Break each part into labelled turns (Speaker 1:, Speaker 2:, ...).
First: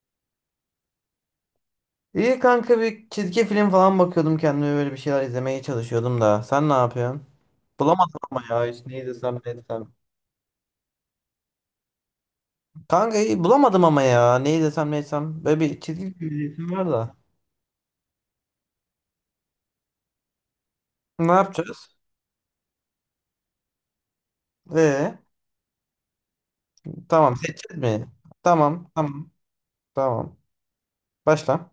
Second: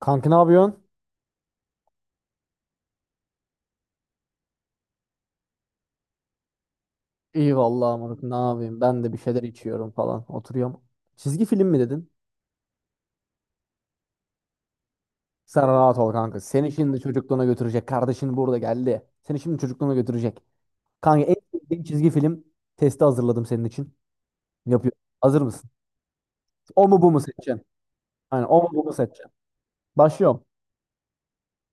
Speaker 1: Kanka ne yapıyorsun?
Speaker 2: İyi kanka, bir çizgi film falan bakıyordum kendime, böyle bir şeyler izlemeye çalışıyordum da. Sen ne yapıyorsun?
Speaker 1: İyi vallahi
Speaker 2: Bulamadım
Speaker 1: moruk ne
Speaker 2: ama ya,
Speaker 1: yapayım?
Speaker 2: hiç ne
Speaker 1: Ben de bir
Speaker 2: izlesem
Speaker 1: şeyler
Speaker 2: ne
Speaker 1: içiyorum
Speaker 2: etsem.
Speaker 1: falan. Oturuyorum. Çizgi film mi dedin?
Speaker 2: Kanka iyi bulamadım ama ya, ne izlesem ne etsem. Böyle
Speaker 1: Sen
Speaker 2: bir
Speaker 1: rahat ol
Speaker 2: çizgi film
Speaker 1: kanka.
Speaker 2: izleyesim
Speaker 1: Seni
Speaker 2: var
Speaker 1: şimdi
Speaker 2: da.
Speaker 1: çocukluğuna götürecek. Kardeşin burada geldi. Seni şimdi çocukluğuna götürecek. Kanka
Speaker 2: Ne
Speaker 1: en sevdiğin
Speaker 2: yapacağız?
Speaker 1: çizgi film testi hazırladım senin için. Yapıyorum.
Speaker 2: Ee,
Speaker 1: Hazır mısın? O mu bu mu
Speaker 2: tamam,
Speaker 1: seçeceksin?
Speaker 2: seçeceğiz mi?
Speaker 1: Aynen o mu bu
Speaker 2: Tamam
Speaker 1: mu
Speaker 2: tamam
Speaker 1: seçeceksin?
Speaker 2: tamam.
Speaker 1: Başlıyorum.
Speaker 2: Başla.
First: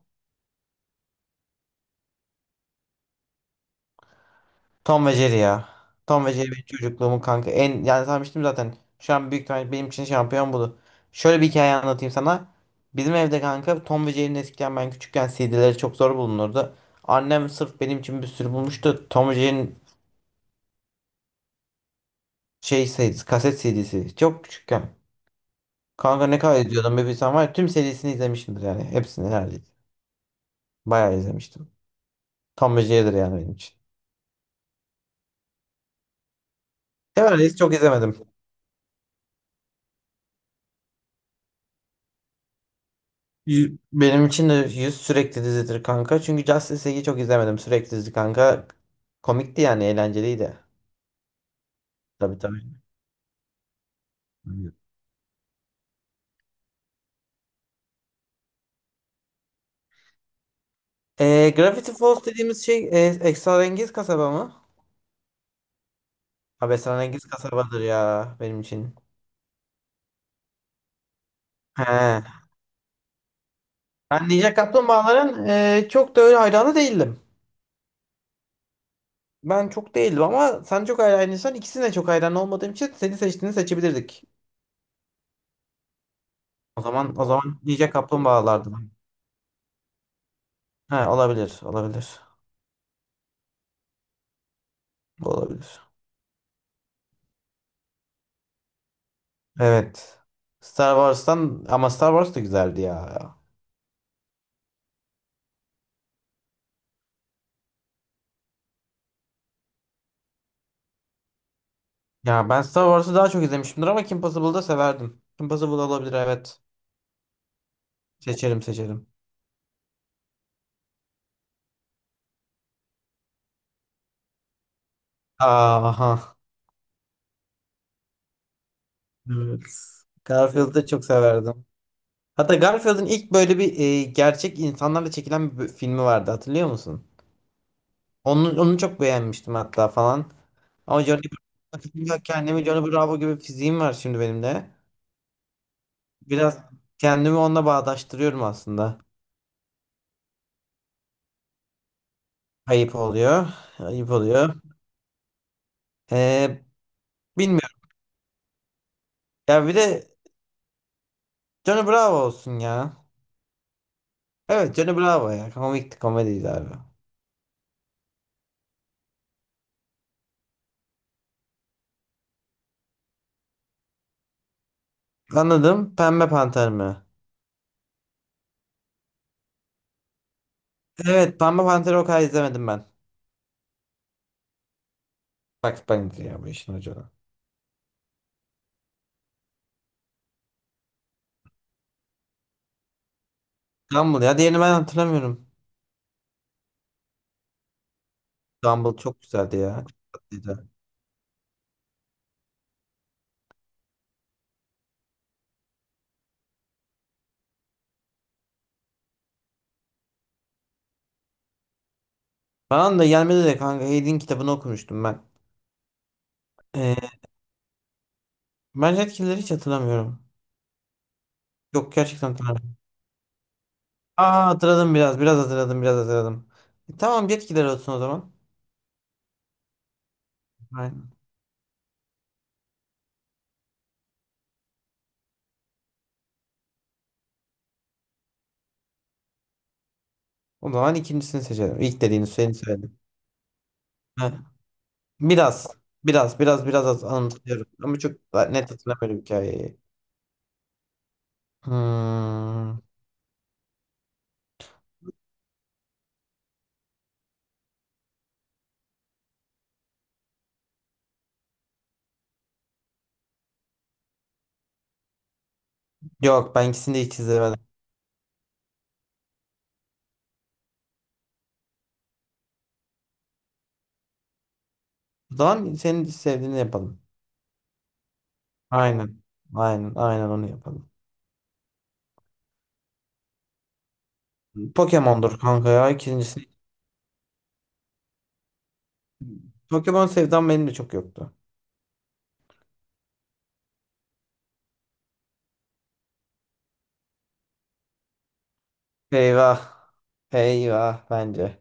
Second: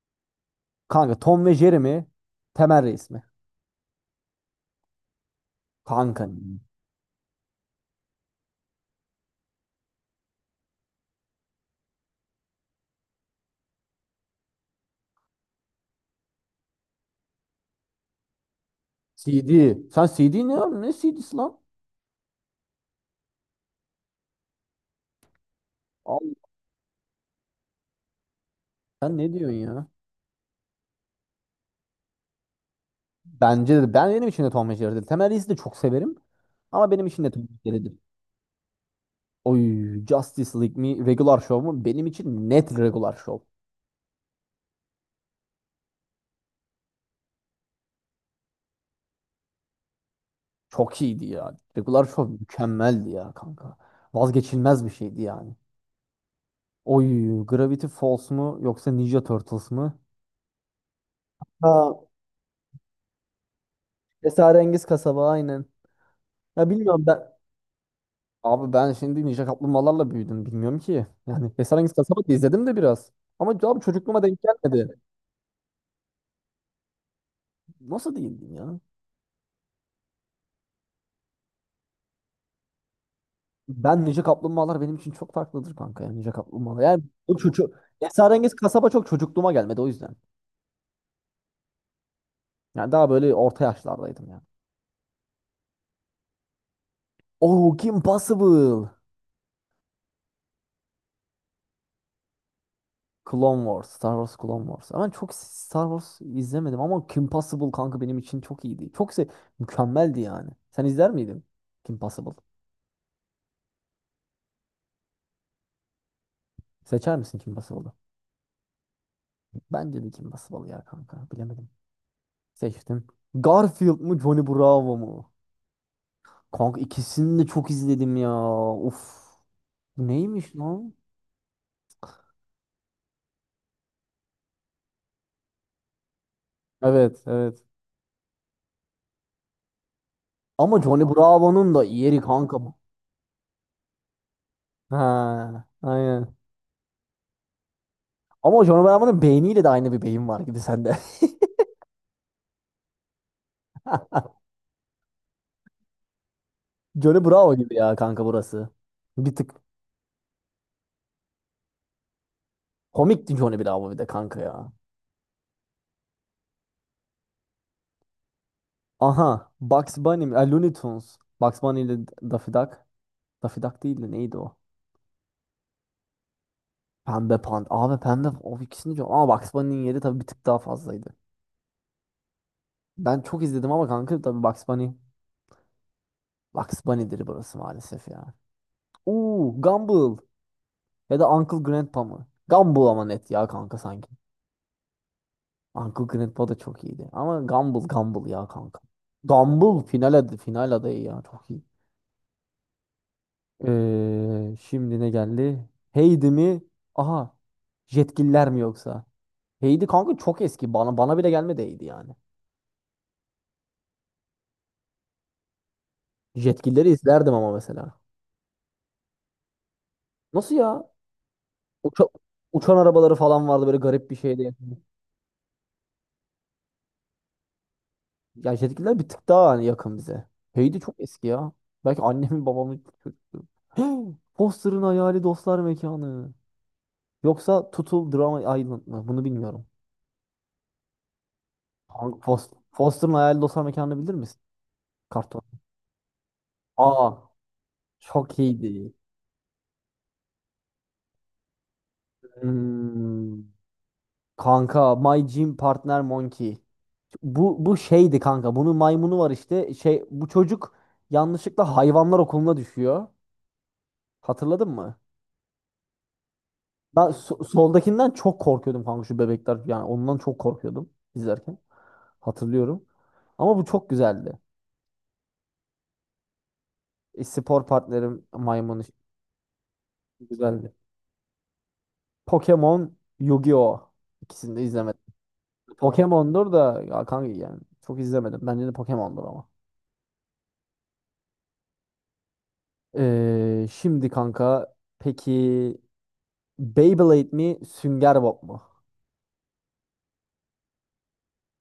Speaker 1: Kanka Tom ve Jerry mi? Temel Reis mi?
Speaker 2: Tom ve Jerry ya.
Speaker 1: Kanka.
Speaker 2: Tom ve Jerry benim çocukluğumun kanka. En yani sanmıştım zaten. Şu an büyük ihtimalle benim için şampiyon budu. Şöyle bir hikaye anlatayım sana. Bizim evde kanka, Tom ve Jerry'nin eskiden, ben küçükken, CD'leri çok zor bulunurdu. Annem sırf benim için bir sürü bulmuştu Tom ve
Speaker 1: CD.
Speaker 2: Jerry'nin.
Speaker 1: Sen CD ne ya? Ne CD'si lan?
Speaker 2: Şey CD'si, kaset CD'si. Çok küçükken. Kanka
Speaker 1: Abi,
Speaker 2: ne kadar izliyordum bir bilsem var ya. Tüm serisini izlemişimdir yani.
Speaker 1: sen
Speaker 2: Hepsini
Speaker 1: ne diyorsun
Speaker 2: neredeyse.
Speaker 1: ya?
Speaker 2: Bayağı izlemiştim. Tom ve Jerry'dir yani benim
Speaker 1: Bence
Speaker 2: için.
Speaker 1: de ben benim için de Tom ve Jerry'dir. Temel Reis'i de çok severim. Ama benim için de Tom
Speaker 2: Sever,
Speaker 1: ve
Speaker 2: çok
Speaker 1: Jerry'dir.
Speaker 2: izlemedim.
Speaker 1: Oy, Justice League mi Regular Show mu? Benim için net Regular Show.
Speaker 2: Benim için de yüz sürekli dizidir kanka. Çünkü Justice League'i çok izlemedim. Sürekli dizi kanka. Komikti, yani eğlenceliydi.
Speaker 1: Çok iyiydi ya. Regular Show
Speaker 2: Tabii, tabii.
Speaker 1: mükemmeldi ya kanka.
Speaker 2: Aynen.
Speaker 1: Vazgeçilmez bir şeydi yani. Oy, Gravity Falls mu yoksa Ninja Turtles mı? Ha,
Speaker 2: Gravity Falls dediğimiz şey esrarengiz kasaba mı?
Speaker 1: Esrarengiz Kasaba aynen. Ya
Speaker 2: Abi
Speaker 1: bilmiyorum
Speaker 2: esrarengiz
Speaker 1: ben.
Speaker 2: kasabadır ya benim
Speaker 1: Abi ben
Speaker 2: için.
Speaker 1: şimdi Ninja Kaplumbağalarla büyüdüm bilmiyorum ki. Yani
Speaker 2: He.
Speaker 1: Esrarengiz Kasaba da izledim de biraz. Ama abi çocukluğuma
Speaker 2: Ben
Speaker 1: denk
Speaker 2: Ninja
Speaker 1: gelmedi.
Speaker 2: Kaplumbağaların çok da öyle hayranı değildim.
Speaker 1: Nasıl diyeyim ya?
Speaker 2: Ben çok değildim, ama sen çok hayranıysan, ikisine çok hayran olmadığım için seni seçtiğini
Speaker 1: Ben Ninja
Speaker 2: seçebilirdik.
Speaker 1: Kaplumbağalar benim için çok farklıdır kanka ya Ninja
Speaker 2: O
Speaker 1: Kaplumbağalar. Yani
Speaker 2: zaman, o
Speaker 1: bu
Speaker 2: zaman
Speaker 1: çocuk
Speaker 2: Ninja
Speaker 1: Esrarengiz
Speaker 2: Kaplumbağalardı.
Speaker 1: Kasaba çok çocukluğuma gelmedi o yüzden.
Speaker 2: He, olabilir, olabilir.
Speaker 1: Yani daha böyle orta yaşlardaydım yani.
Speaker 2: Bu olabilir.
Speaker 1: Oh, Kim Possible.
Speaker 2: Evet. Star Wars'tan, ama Star Wars da güzeldi ya.
Speaker 1: Clone Wars, Star Wars Clone Wars. Ama çok Star Wars izlemedim ama Kim Possible kanka benim için çok iyiydi. Çok se mükemmeldi yani. Sen izler miydin Kim Possible?
Speaker 2: Ya, ben Star Wars'ı daha çok izlemişimdir, ama Kim Possible'ı da severdim. Kim Possible olabilir, evet.
Speaker 1: Seçer misin Kim Possible'ı?
Speaker 2: Seçerim, seçerim.
Speaker 1: Bence de Kim Possible ya kanka. Bilemedim. Seçtim. Garfield mı Johnny Bravo mu?
Speaker 2: Aha.
Speaker 1: Kanka ikisini de çok izledim ya. Uf.
Speaker 2: Evet.
Speaker 1: Bu neymiş
Speaker 2: Garfield'ı da
Speaker 1: lan?
Speaker 2: çok severdim. Hatta Garfield'ın ilk böyle bir gerçek insanlarla çekilen bir filmi vardı, hatırlıyor musun?
Speaker 1: Evet, evet.
Speaker 2: Onu, çok beğenmiştim hatta falan.
Speaker 1: Ama
Speaker 2: Ama
Speaker 1: Johnny
Speaker 2: Johnny
Speaker 1: Bravo'nun da
Speaker 2: Bravo,
Speaker 1: yeri kanka
Speaker 2: kendimi
Speaker 1: bu.
Speaker 2: Johnny Bravo gibi, fiziğim var şimdi benim de.
Speaker 1: Ha, aynen.
Speaker 2: Biraz kendimi onunla bağdaştırıyorum
Speaker 1: Ama Johnny
Speaker 2: aslında.
Speaker 1: Bravo'nun beyniyle de aynı bir beyin var gibi sende.
Speaker 2: Ayıp oluyor. Ayıp oluyor. Ee,
Speaker 1: Johnny Bravo gibi
Speaker 2: bilmiyorum.
Speaker 1: ya kanka burası. Bir tık
Speaker 2: Ya bir de Johnny Bravo olsun ya.
Speaker 1: komikti Johnny Bravo bir de kanka ya.
Speaker 2: Evet, Johnny Bravo ya. Komikti, komediydi abi.
Speaker 1: Aha, Bugs Bunny mi? Looney Tunes. Bugs Bunny ile Daffy Duck. Daffy Duck değil de neydi o?
Speaker 2: Anladım. Pembe Panter mi?
Speaker 1: Pembe Panda. Abi Pembe o ikisini çok... Ama Bugs Bunny'nin yeri tabii bir tık daha fazlaydı.
Speaker 2: Evet, Pembe Panter'i o kadar izlemedim ben.
Speaker 1: Ben çok izledim ama kanka tabii Bugs Bunny.
Speaker 2: Bak, Bunny ya, bu işin
Speaker 1: Bugs
Speaker 2: hocaları.
Speaker 1: Bunny'dir burası maalesef ya. Oo, Gumball. Ya da Uncle Grandpa mı? Gumball ama net ya kanka sanki.
Speaker 2: Gumball ya, diğerini ben hatırlamıyorum.
Speaker 1: Uncle Grandpa da çok iyiydi. Ama Gumball Gumball ya kanka.
Speaker 2: Gumball çok güzeldi ya.
Speaker 1: Gumball final,
Speaker 2: Çok
Speaker 1: ad
Speaker 2: tatlıydı.
Speaker 1: final adayı ya çok iyi. Şimdi ne geldi? Heidi mi? Aha. Jetgiller mi yoksa? Heidi kanka çok eski. Bana bile gelmedi Heidi yani.
Speaker 2: Bana da gelmedi de kanka, Hayd'in kitabını okumuştum ben.
Speaker 1: Jetgilleri
Speaker 2: Ee,
Speaker 1: izlerdim ama mesela.
Speaker 2: ben etkileri hiç hatırlamıyorum.
Speaker 1: Nasıl ya?
Speaker 2: Yok,
Speaker 1: Uça-
Speaker 2: gerçekten
Speaker 1: Uçan
Speaker 2: hatırlamıyorum.
Speaker 1: arabaları falan vardı, böyle garip bir
Speaker 2: Aa,
Speaker 1: şeydi.
Speaker 2: hatırladım biraz. Biraz hatırladım, biraz hatırladım. Tamam, yetkiler olsun o zaman.
Speaker 1: Ya jetgiller bir tık daha hani yakın bize. Heidi çok
Speaker 2: Aynen.
Speaker 1: eski ya. Belki annemin babamın çocukluğu. Foster'ın hayali dostlar mekanı. Yoksa Tutul Drama Island mı? Bunu bilmiyorum.
Speaker 2: O zaman ikincisini seçelim. İlk
Speaker 1: Hangi
Speaker 2: dediğini seni söyledim.
Speaker 1: Foster'ın hayali dostlar mekanını bilir
Speaker 2: Heh.
Speaker 1: misin? Karton.
Speaker 2: Biraz. Biraz. Biraz. Biraz az
Speaker 1: Aa,
Speaker 2: anımsıyorum. Ama çok
Speaker 1: çok
Speaker 2: net
Speaker 1: iyiydi.
Speaker 2: hatırlamıyorum hikayeyi. Hmm.
Speaker 1: Hmm, kanka My Gym Partner Monkey. Bu şeydi kanka. Bunun maymunu var işte. Şey bu çocuk yanlışlıkla hayvanlar okuluna düşüyor. Hatırladın mı?
Speaker 2: Yok, ben ikisini de
Speaker 1: Ben
Speaker 2: hiç izlemedim.
Speaker 1: soldakinden çok korkuyordum kanka şu bebekler. Yani ondan çok korkuyordum izlerken. Hatırlıyorum. Ama bu çok güzeldi.
Speaker 2: O zaman senin sevdiğini yapalım.
Speaker 1: Spor partnerim maymunu
Speaker 2: Aynen. Aynen. Aynen, onu
Speaker 1: güzeldi.
Speaker 2: yapalım.
Speaker 1: Pokemon, Yu-Gi-Oh! İkisini de izlemedim.
Speaker 2: Pokemon'dur kanka ya, ikincisi.
Speaker 1: Pokemon'dur da ya kanka yani çok izlemedim. Bence de Pokemon'dur ama.
Speaker 2: Pokemon sevdam benim de çok yoktu.
Speaker 1: Şimdi kanka peki Beyblade mi Sünger Bob mu?
Speaker 2: Eyvah. Eyvah bence.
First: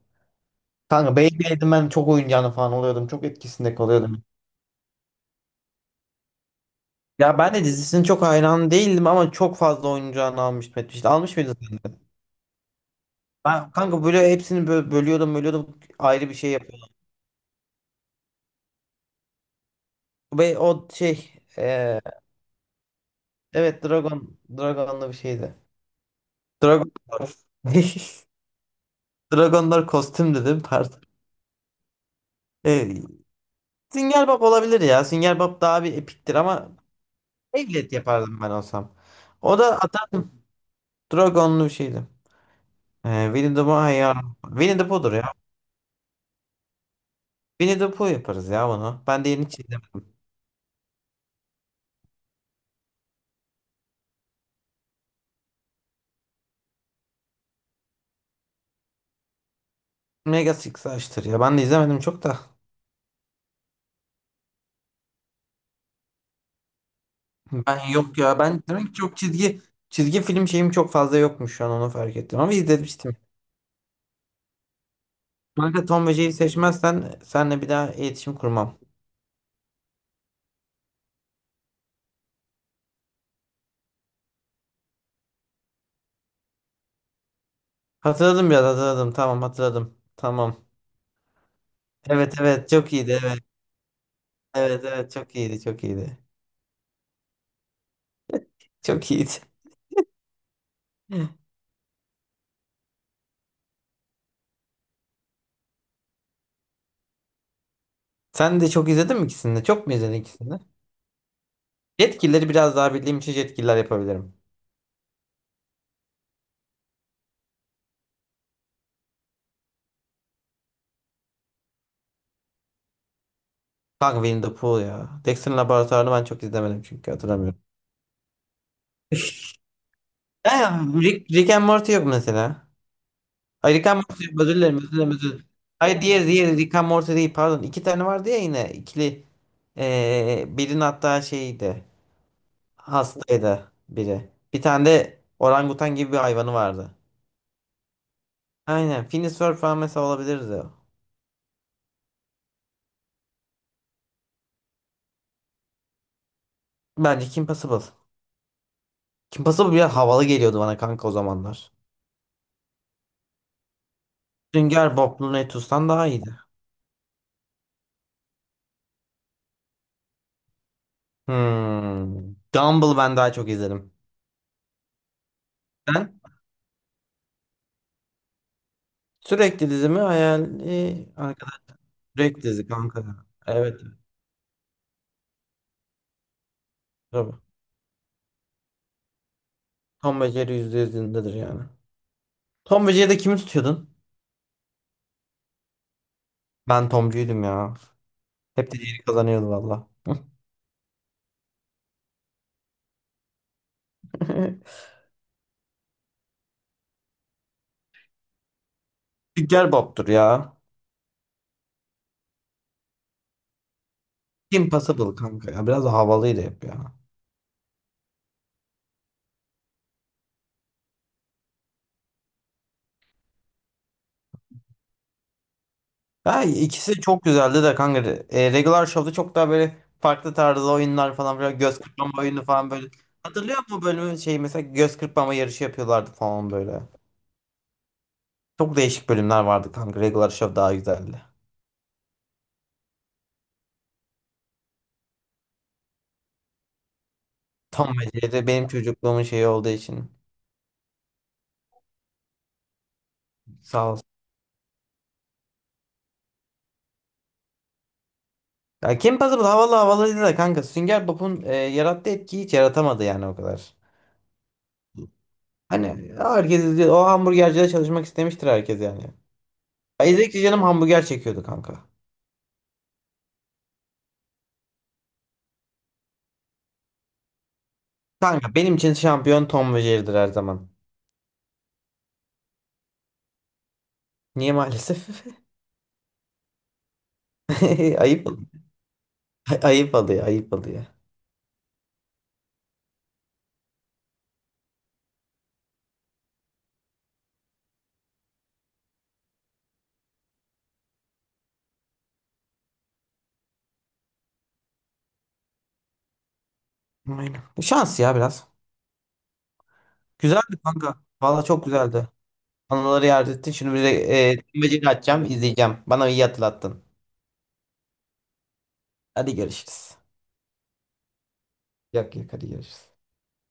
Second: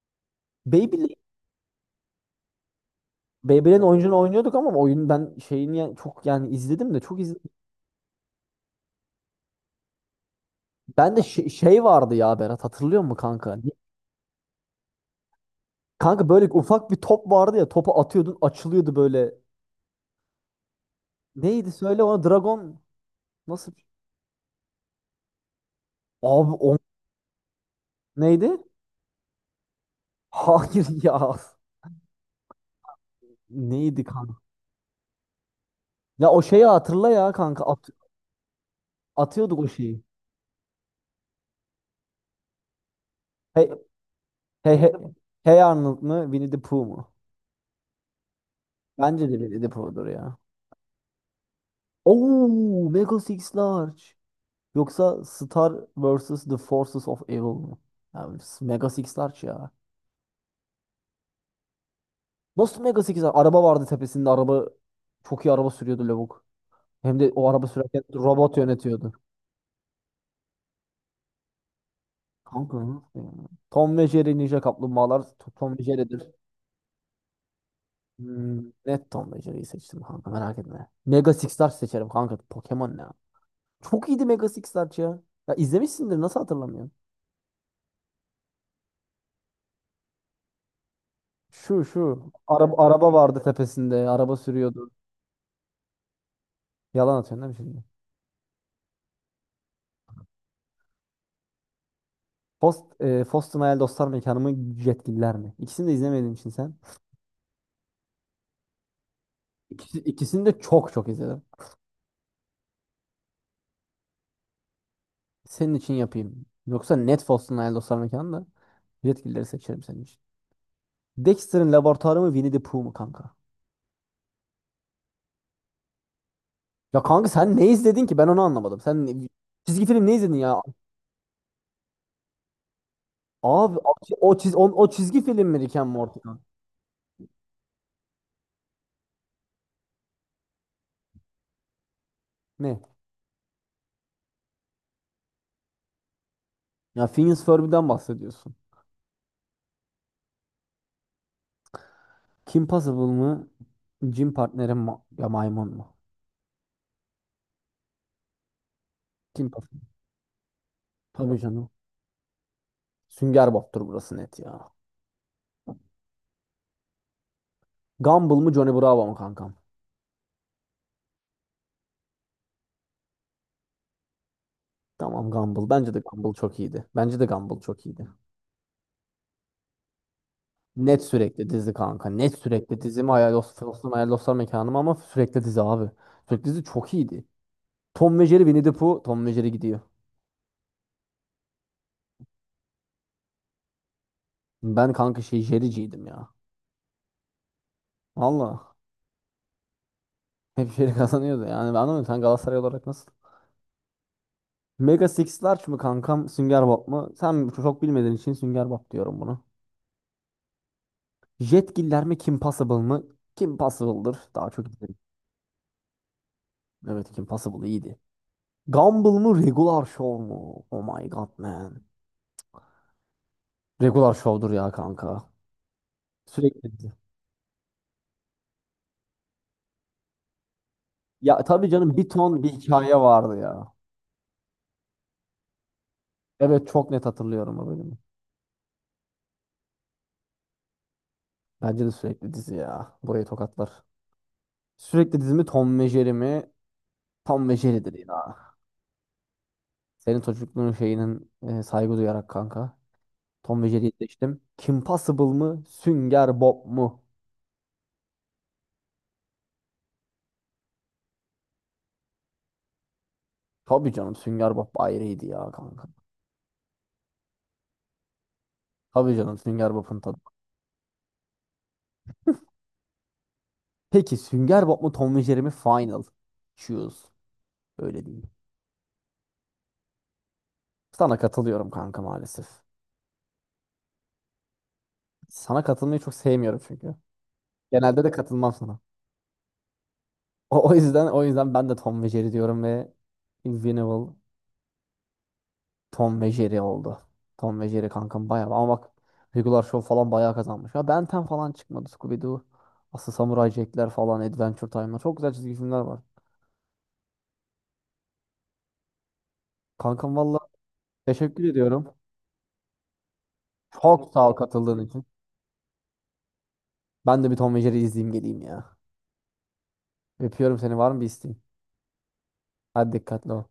Speaker 1: Beyblade
Speaker 2: Kanka Beyblade'in ben çok oyuncağını falan oluyordum. Çok etkisinde
Speaker 1: Beyblade'in oyuncunu
Speaker 2: kalıyordum.
Speaker 1: oynuyorduk ama oyun ben şeyini yani çok yani izledim de çok
Speaker 2: Ya,
Speaker 1: izlemedim.
Speaker 2: ben de dizisinin çok hayran değildim, ama çok fazla oyuncağını almıştım etmişti.
Speaker 1: Ben de
Speaker 2: Almış
Speaker 1: şey,
Speaker 2: mıydın sen?
Speaker 1: şey vardı ya Berat hatırlıyor musun kanka?
Speaker 2: Ben kanka, böyle hepsini bölüyordum, bölüyordum,
Speaker 1: Kanka
Speaker 2: ayrı bir
Speaker 1: böyle
Speaker 2: şey
Speaker 1: ufak
Speaker 2: yapıyordum.
Speaker 1: bir top vardı ya, topu atıyordun açılıyordu böyle.
Speaker 2: Ve o şey,
Speaker 1: Neydi
Speaker 2: eee,
Speaker 1: söyle ona Dragon nasıl?
Speaker 2: evet, Dragon'da bir şeydi.
Speaker 1: Abi o
Speaker 2: Dragonlar.
Speaker 1: neydi?
Speaker 2: Dragonlar kostüm dedim,
Speaker 1: Hayır
Speaker 2: pardon.
Speaker 1: ya.
Speaker 2: E,
Speaker 1: Neydi
Speaker 2: Sünger
Speaker 1: kanka?
Speaker 2: Bob olabilir ya. Sünger Bob daha bir
Speaker 1: Ya
Speaker 2: epiktir,
Speaker 1: o şeyi
Speaker 2: ama
Speaker 1: hatırla ya kanka
Speaker 2: Beyblade yapardım ben olsam.
Speaker 1: atıyorduk
Speaker 2: O da
Speaker 1: o şeyi.
Speaker 2: atardım. Dragonlu bir şeydi. Winnie the
Speaker 1: Hey,
Speaker 2: Pooh ya.
Speaker 1: hey,
Speaker 2: Winnie the
Speaker 1: hey,
Speaker 2: Pooh'dur ya.
Speaker 1: Hey Arnold mu Winnie the Pooh mu?
Speaker 2: Winnie the Pooh yaparız ya bunu. Ben
Speaker 1: Bence
Speaker 2: de
Speaker 1: de
Speaker 2: yeni
Speaker 1: Winnie the
Speaker 2: çizdim.
Speaker 1: Pooh'dur ya. Oo, Mega Six Large. Yoksa Star vs. The Forces of Evil mu? Abi, Mega Six Large ya.
Speaker 2: Mega Six'i açtır ya. Ben de izlemedim çok da.
Speaker 1: Nasıl Mega 8 Araba vardı tepesinde. Araba çok iyi araba sürüyordu lavuk. Hem de o araba
Speaker 2: Ben
Speaker 1: sürerken
Speaker 2: yok ya.
Speaker 1: robot
Speaker 2: Ben demek ki
Speaker 1: yönetiyordu.
Speaker 2: çok çizgi film şeyim çok fazla yokmuş, şu an onu fark ettim. Ama
Speaker 1: Kanka
Speaker 2: izlemiştim.
Speaker 1: nasıl ya? Tom ve Jerry Ninja Kaplumbağalar Tom ve
Speaker 2: Kanka, Tom ve
Speaker 1: Jerry'dir.
Speaker 2: Jerry seçmezsen senle bir daha iletişim
Speaker 1: Hmm,
Speaker 2: kurmam.
Speaker 1: Net Tom ve Jerry'yi seçtim kanka merak etme. Mega Six Large seçerim kanka. Pokemon ne ya? Çok iyiydi Mega Six Large ya. Ya izlemişsindir nasıl hatırlamıyorsun?
Speaker 2: Hatırladım, biraz hatırladım. Tamam, hatırladım. Tamam.
Speaker 1: Şu şu.
Speaker 2: Evet, evet,
Speaker 1: Araba,
Speaker 2: çok
Speaker 1: araba
Speaker 2: iyiydi, evet.
Speaker 1: vardı tepesinde. Araba
Speaker 2: Evet,
Speaker 1: sürüyordu.
Speaker 2: evet, çok iyiydi, çok iyiydi.
Speaker 1: Yalan atıyorsun değil mi şimdi?
Speaker 2: Çok iyiydi.
Speaker 1: Post, Foston Hayal Dostlar Mekanı mı? Jetgiller mi? İkisini de izlemediğin için sen.
Speaker 2: Sen de çok izledin mi ikisini de? Çok mu izledin
Speaker 1: İkisini
Speaker 2: ikisini
Speaker 1: de
Speaker 2: de?
Speaker 1: çok çok izledim.
Speaker 2: Jetgilleri biraz daha bildiğim için Jetgiller yapabilirim.
Speaker 1: Senin için yapayım. Yoksa net olsun Hayal Dostlar Mekanı da. Jetgilleri seçerim senin için. Dexter'ın laboratuvarı mı Winnie the Pooh mu kanka?
Speaker 2: Kanka Winnie the Pooh ya. Dexter'ın Laboratuvarı'nı ben çok izlemedim,
Speaker 1: Ya
Speaker 2: çünkü
Speaker 1: kanka sen
Speaker 2: hatırlamıyorum.
Speaker 1: ne izledin ki? Ben onu anlamadım. Çizgi film ne izledin ya?
Speaker 2: Ha, Rick and Morty yok mesela. Ay,
Speaker 1: Abi
Speaker 2: Rick and Morty yok. Özür dilerim,
Speaker 1: o
Speaker 2: özür dilerim,
Speaker 1: çizgi
Speaker 2: özür dilerim.
Speaker 1: film mi Rick and
Speaker 2: Hayır,
Speaker 1: Morty
Speaker 2: diğer,
Speaker 1: kanka?
Speaker 2: diğer Rick and Morty değil, pardon. İki tane vardı ya, yine ikili. Birinin hatta şeydi.
Speaker 1: Ne?
Speaker 2: Hastaydı biri. Bir tane de orangutan gibi bir hayvanı vardı.
Speaker 1: Ya Phineas Ferb'den bahsediyorsun.
Speaker 2: Aynen. Phineas Ferb falan mesela olabilirdi.
Speaker 1: Kim Possible mı? Jim Partner'in ma ya maymun mu?
Speaker 2: Bence Kim Possible. Kim
Speaker 1: Kim
Speaker 2: Possible
Speaker 1: Possible?
Speaker 2: bile havalı geliyordu bana kanka o
Speaker 1: Tabii canım.
Speaker 2: zamanlar.
Speaker 1: Sünger Bob'tur burası net ya.
Speaker 2: Sünger Bob Lunetus'tan daha iyiydi.
Speaker 1: Gumball mı Johnny Bravo mu kanka?
Speaker 2: Hmm. Gumball ben daha çok izledim.
Speaker 1: Tamam Gumball. Bence de
Speaker 2: Ben
Speaker 1: Gumball çok iyiydi. Bence de Gumball çok iyiydi.
Speaker 2: sürekli dizimi hayal.
Speaker 1: Net sürekli dizi kanka. Net
Speaker 2: Direkt dizi
Speaker 1: sürekli
Speaker 2: kanka,
Speaker 1: dizi mi?
Speaker 2: ya.
Speaker 1: Hayal
Speaker 2: Evet,
Speaker 1: dostum,
Speaker 2: evet.
Speaker 1: hayal dostlar mekanım ama sürekli dizi abi. Sürekli dizi çok iyiydi.
Speaker 2: Tabii.
Speaker 1: Tom ve Jerry Winnie the Pooh. Tom ve Jerry gidiyor.
Speaker 2: Tom ve Jerry yüzde yüzündedir yani. Tom ve Jerry'de kimi tutuyordun?
Speaker 1: Ben kanka şey Jerry'ciydim ya.
Speaker 2: Ben Tomcuydum ya. Hep
Speaker 1: Valla.
Speaker 2: de Jerry kazanıyordu valla.
Speaker 1: Hep Jerry kazanıyordu. Yani ben anlamıyorum. Sen Galatasaray olarak nasıl? Mega Six Large mı kankam? Sünger Bob mu? Sen çok bilmediğin için Sünger Bob diyorum bunu
Speaker 2: Sünger Bob'tur ya.
Speaker 1: Jetgiller mi? Kim Possible mı? Kim Possible'dır. Daha çok
Speaker 2: Kim
Speaker 1: izledim.
Speaker 2: Possible kanka ya. Biraz da havalıydı hep ya.
Speaker 1: Evet Kim Possible iyiydi. Gumball mı Regular Show mu? Oh my god man. Regular Show'dur ya kanka.
Speaker 2: Ya
Speaker 1: Sürekli dizi.
Speaker 2: ikisi çok güzeldi de kanka. Regular Show'da çok daha böyle farklı tarzda oyunlar falan,
Speaker 1: Ya
Speaker 2: böyle
Speaker 1: tabii
Speaker 2: göz
Speaker 1: canım bir
Speaker 2: kırpma
Speaker 1: ton
Speaker 2: oyunu
Speaker 1: bir
Speaker 2: falan böyle.
Speaker 1: hikaye vardı
Speaker 2: Hatırlıyor
Speaker 1: ya.
Speaker 2: musun bölümü, şey mesela göz kırpma yarışı yapıyorlardı falan
Speaker 1: Evet
Speaker 2: böyle.
Speaker 1: çok net hatırlıyorum o bölümü.
Speaker 2: Çok değişik bölümler vardı kanka. Regular Show daha güzeldi.
Speaker 1: Bence de sürekli dizi ya. Burayı tokatlar. Sürekli dizi mi Tom ve Jerry mi? Tom ve Jerry'dir
Speaker 2: Tom ve
Speaker 1: ya.
Speaker 2: Jerry benim çocukluğumun şeyi olduğu için.
Speaker 1: Senin çocukluğun şeyinin saygı duyarak kanka. Tom ve Jerry'yi
Speaker 2: Sağ ol.
Speaker 1: seçtim. Kim Possible mı? Sünger Bob mu?
Speaker 2: Ya, Kim Possible havalı, havalıydı da kanka, Sünger Bob'un yarattığı etkiyi hiç yaratamadı yani o kadar.
Speaker 1: Tabii canım Sünger Bob ayrıydı ya kanka.
Speaker 2: Hani herkes diyor, o hamburgercide çalışmak istemiştir herkes yani.
Speaker 1: Tabii canım Sünger Bob'un
Speaker 2: Ya,
Speaker 1: tadı.
Speaker 2: İzledikçe canım hamburger çekiyordu kanka.
Speaker 1: Peki Sünger Bob mu Tom ve Jerry mi final? Choose. Öyle değil.
Speaker 2: Kanka benim için şampiyon Tom ve Jerry'dir her zaman.
Speaker 1: Sana katılıyorum kanka maalesef.
Speaker 2: Niye maalesef?
Speaker 1: Sana katılmayı çok sevmiyorum çünkü. Genelde de
Speaker 2: Ayıp ol-
Speaker 1: katılmam sana.
Speaker 2: ayıp oluyor, ayıp oluyor.
Speaker 1: O yüzden ben de Tom ve Jerry diyorum ve Invincible Tom ve Jerry oldu. Tom ve Jerry kankam bayağı, ama bak Regular Show falan bayağı kazanmış. Ya Ben 10 falan çıkmadı. Scooby-Doo, Aslı Samuray Jack'ler falan, Adventure Time'lar. Çok güzel çizgi filmler var.
Speaker 2: Aynen. Bu şans ya biraz.
Speaker 1: Kankam valla
Speaker 2: Güzeldi kanka. Valla
Speaker 1: teşekkür
Speaker 2: çok
Speaker 1: ediyorum.
Speaker 2: güzeldi. Anıları yad ettin. Şimdi bir de
Speaker 1: Çok sağ ol
Speaker 2: Tom ve
Speaker 1: katıldığın
Speaker 2: Jerry
Speaker 1: için.
Speaker 2: açacağım, izleyeceğim. Bana iyi hatırlattın.
Speaker 1: Ben de bir Tom ve Jerry izleyeyim geleyim ya.
Speaker 2: Hadi görüşürüz.
Speaker 1: Öpüyorum seni. Var mı bir isteğin?
Speaker 2: Yok, yok, hadi
Speaker 1: Hadi
Speaker 2: görüşürüz.
Speaker 1: dikkatli ol.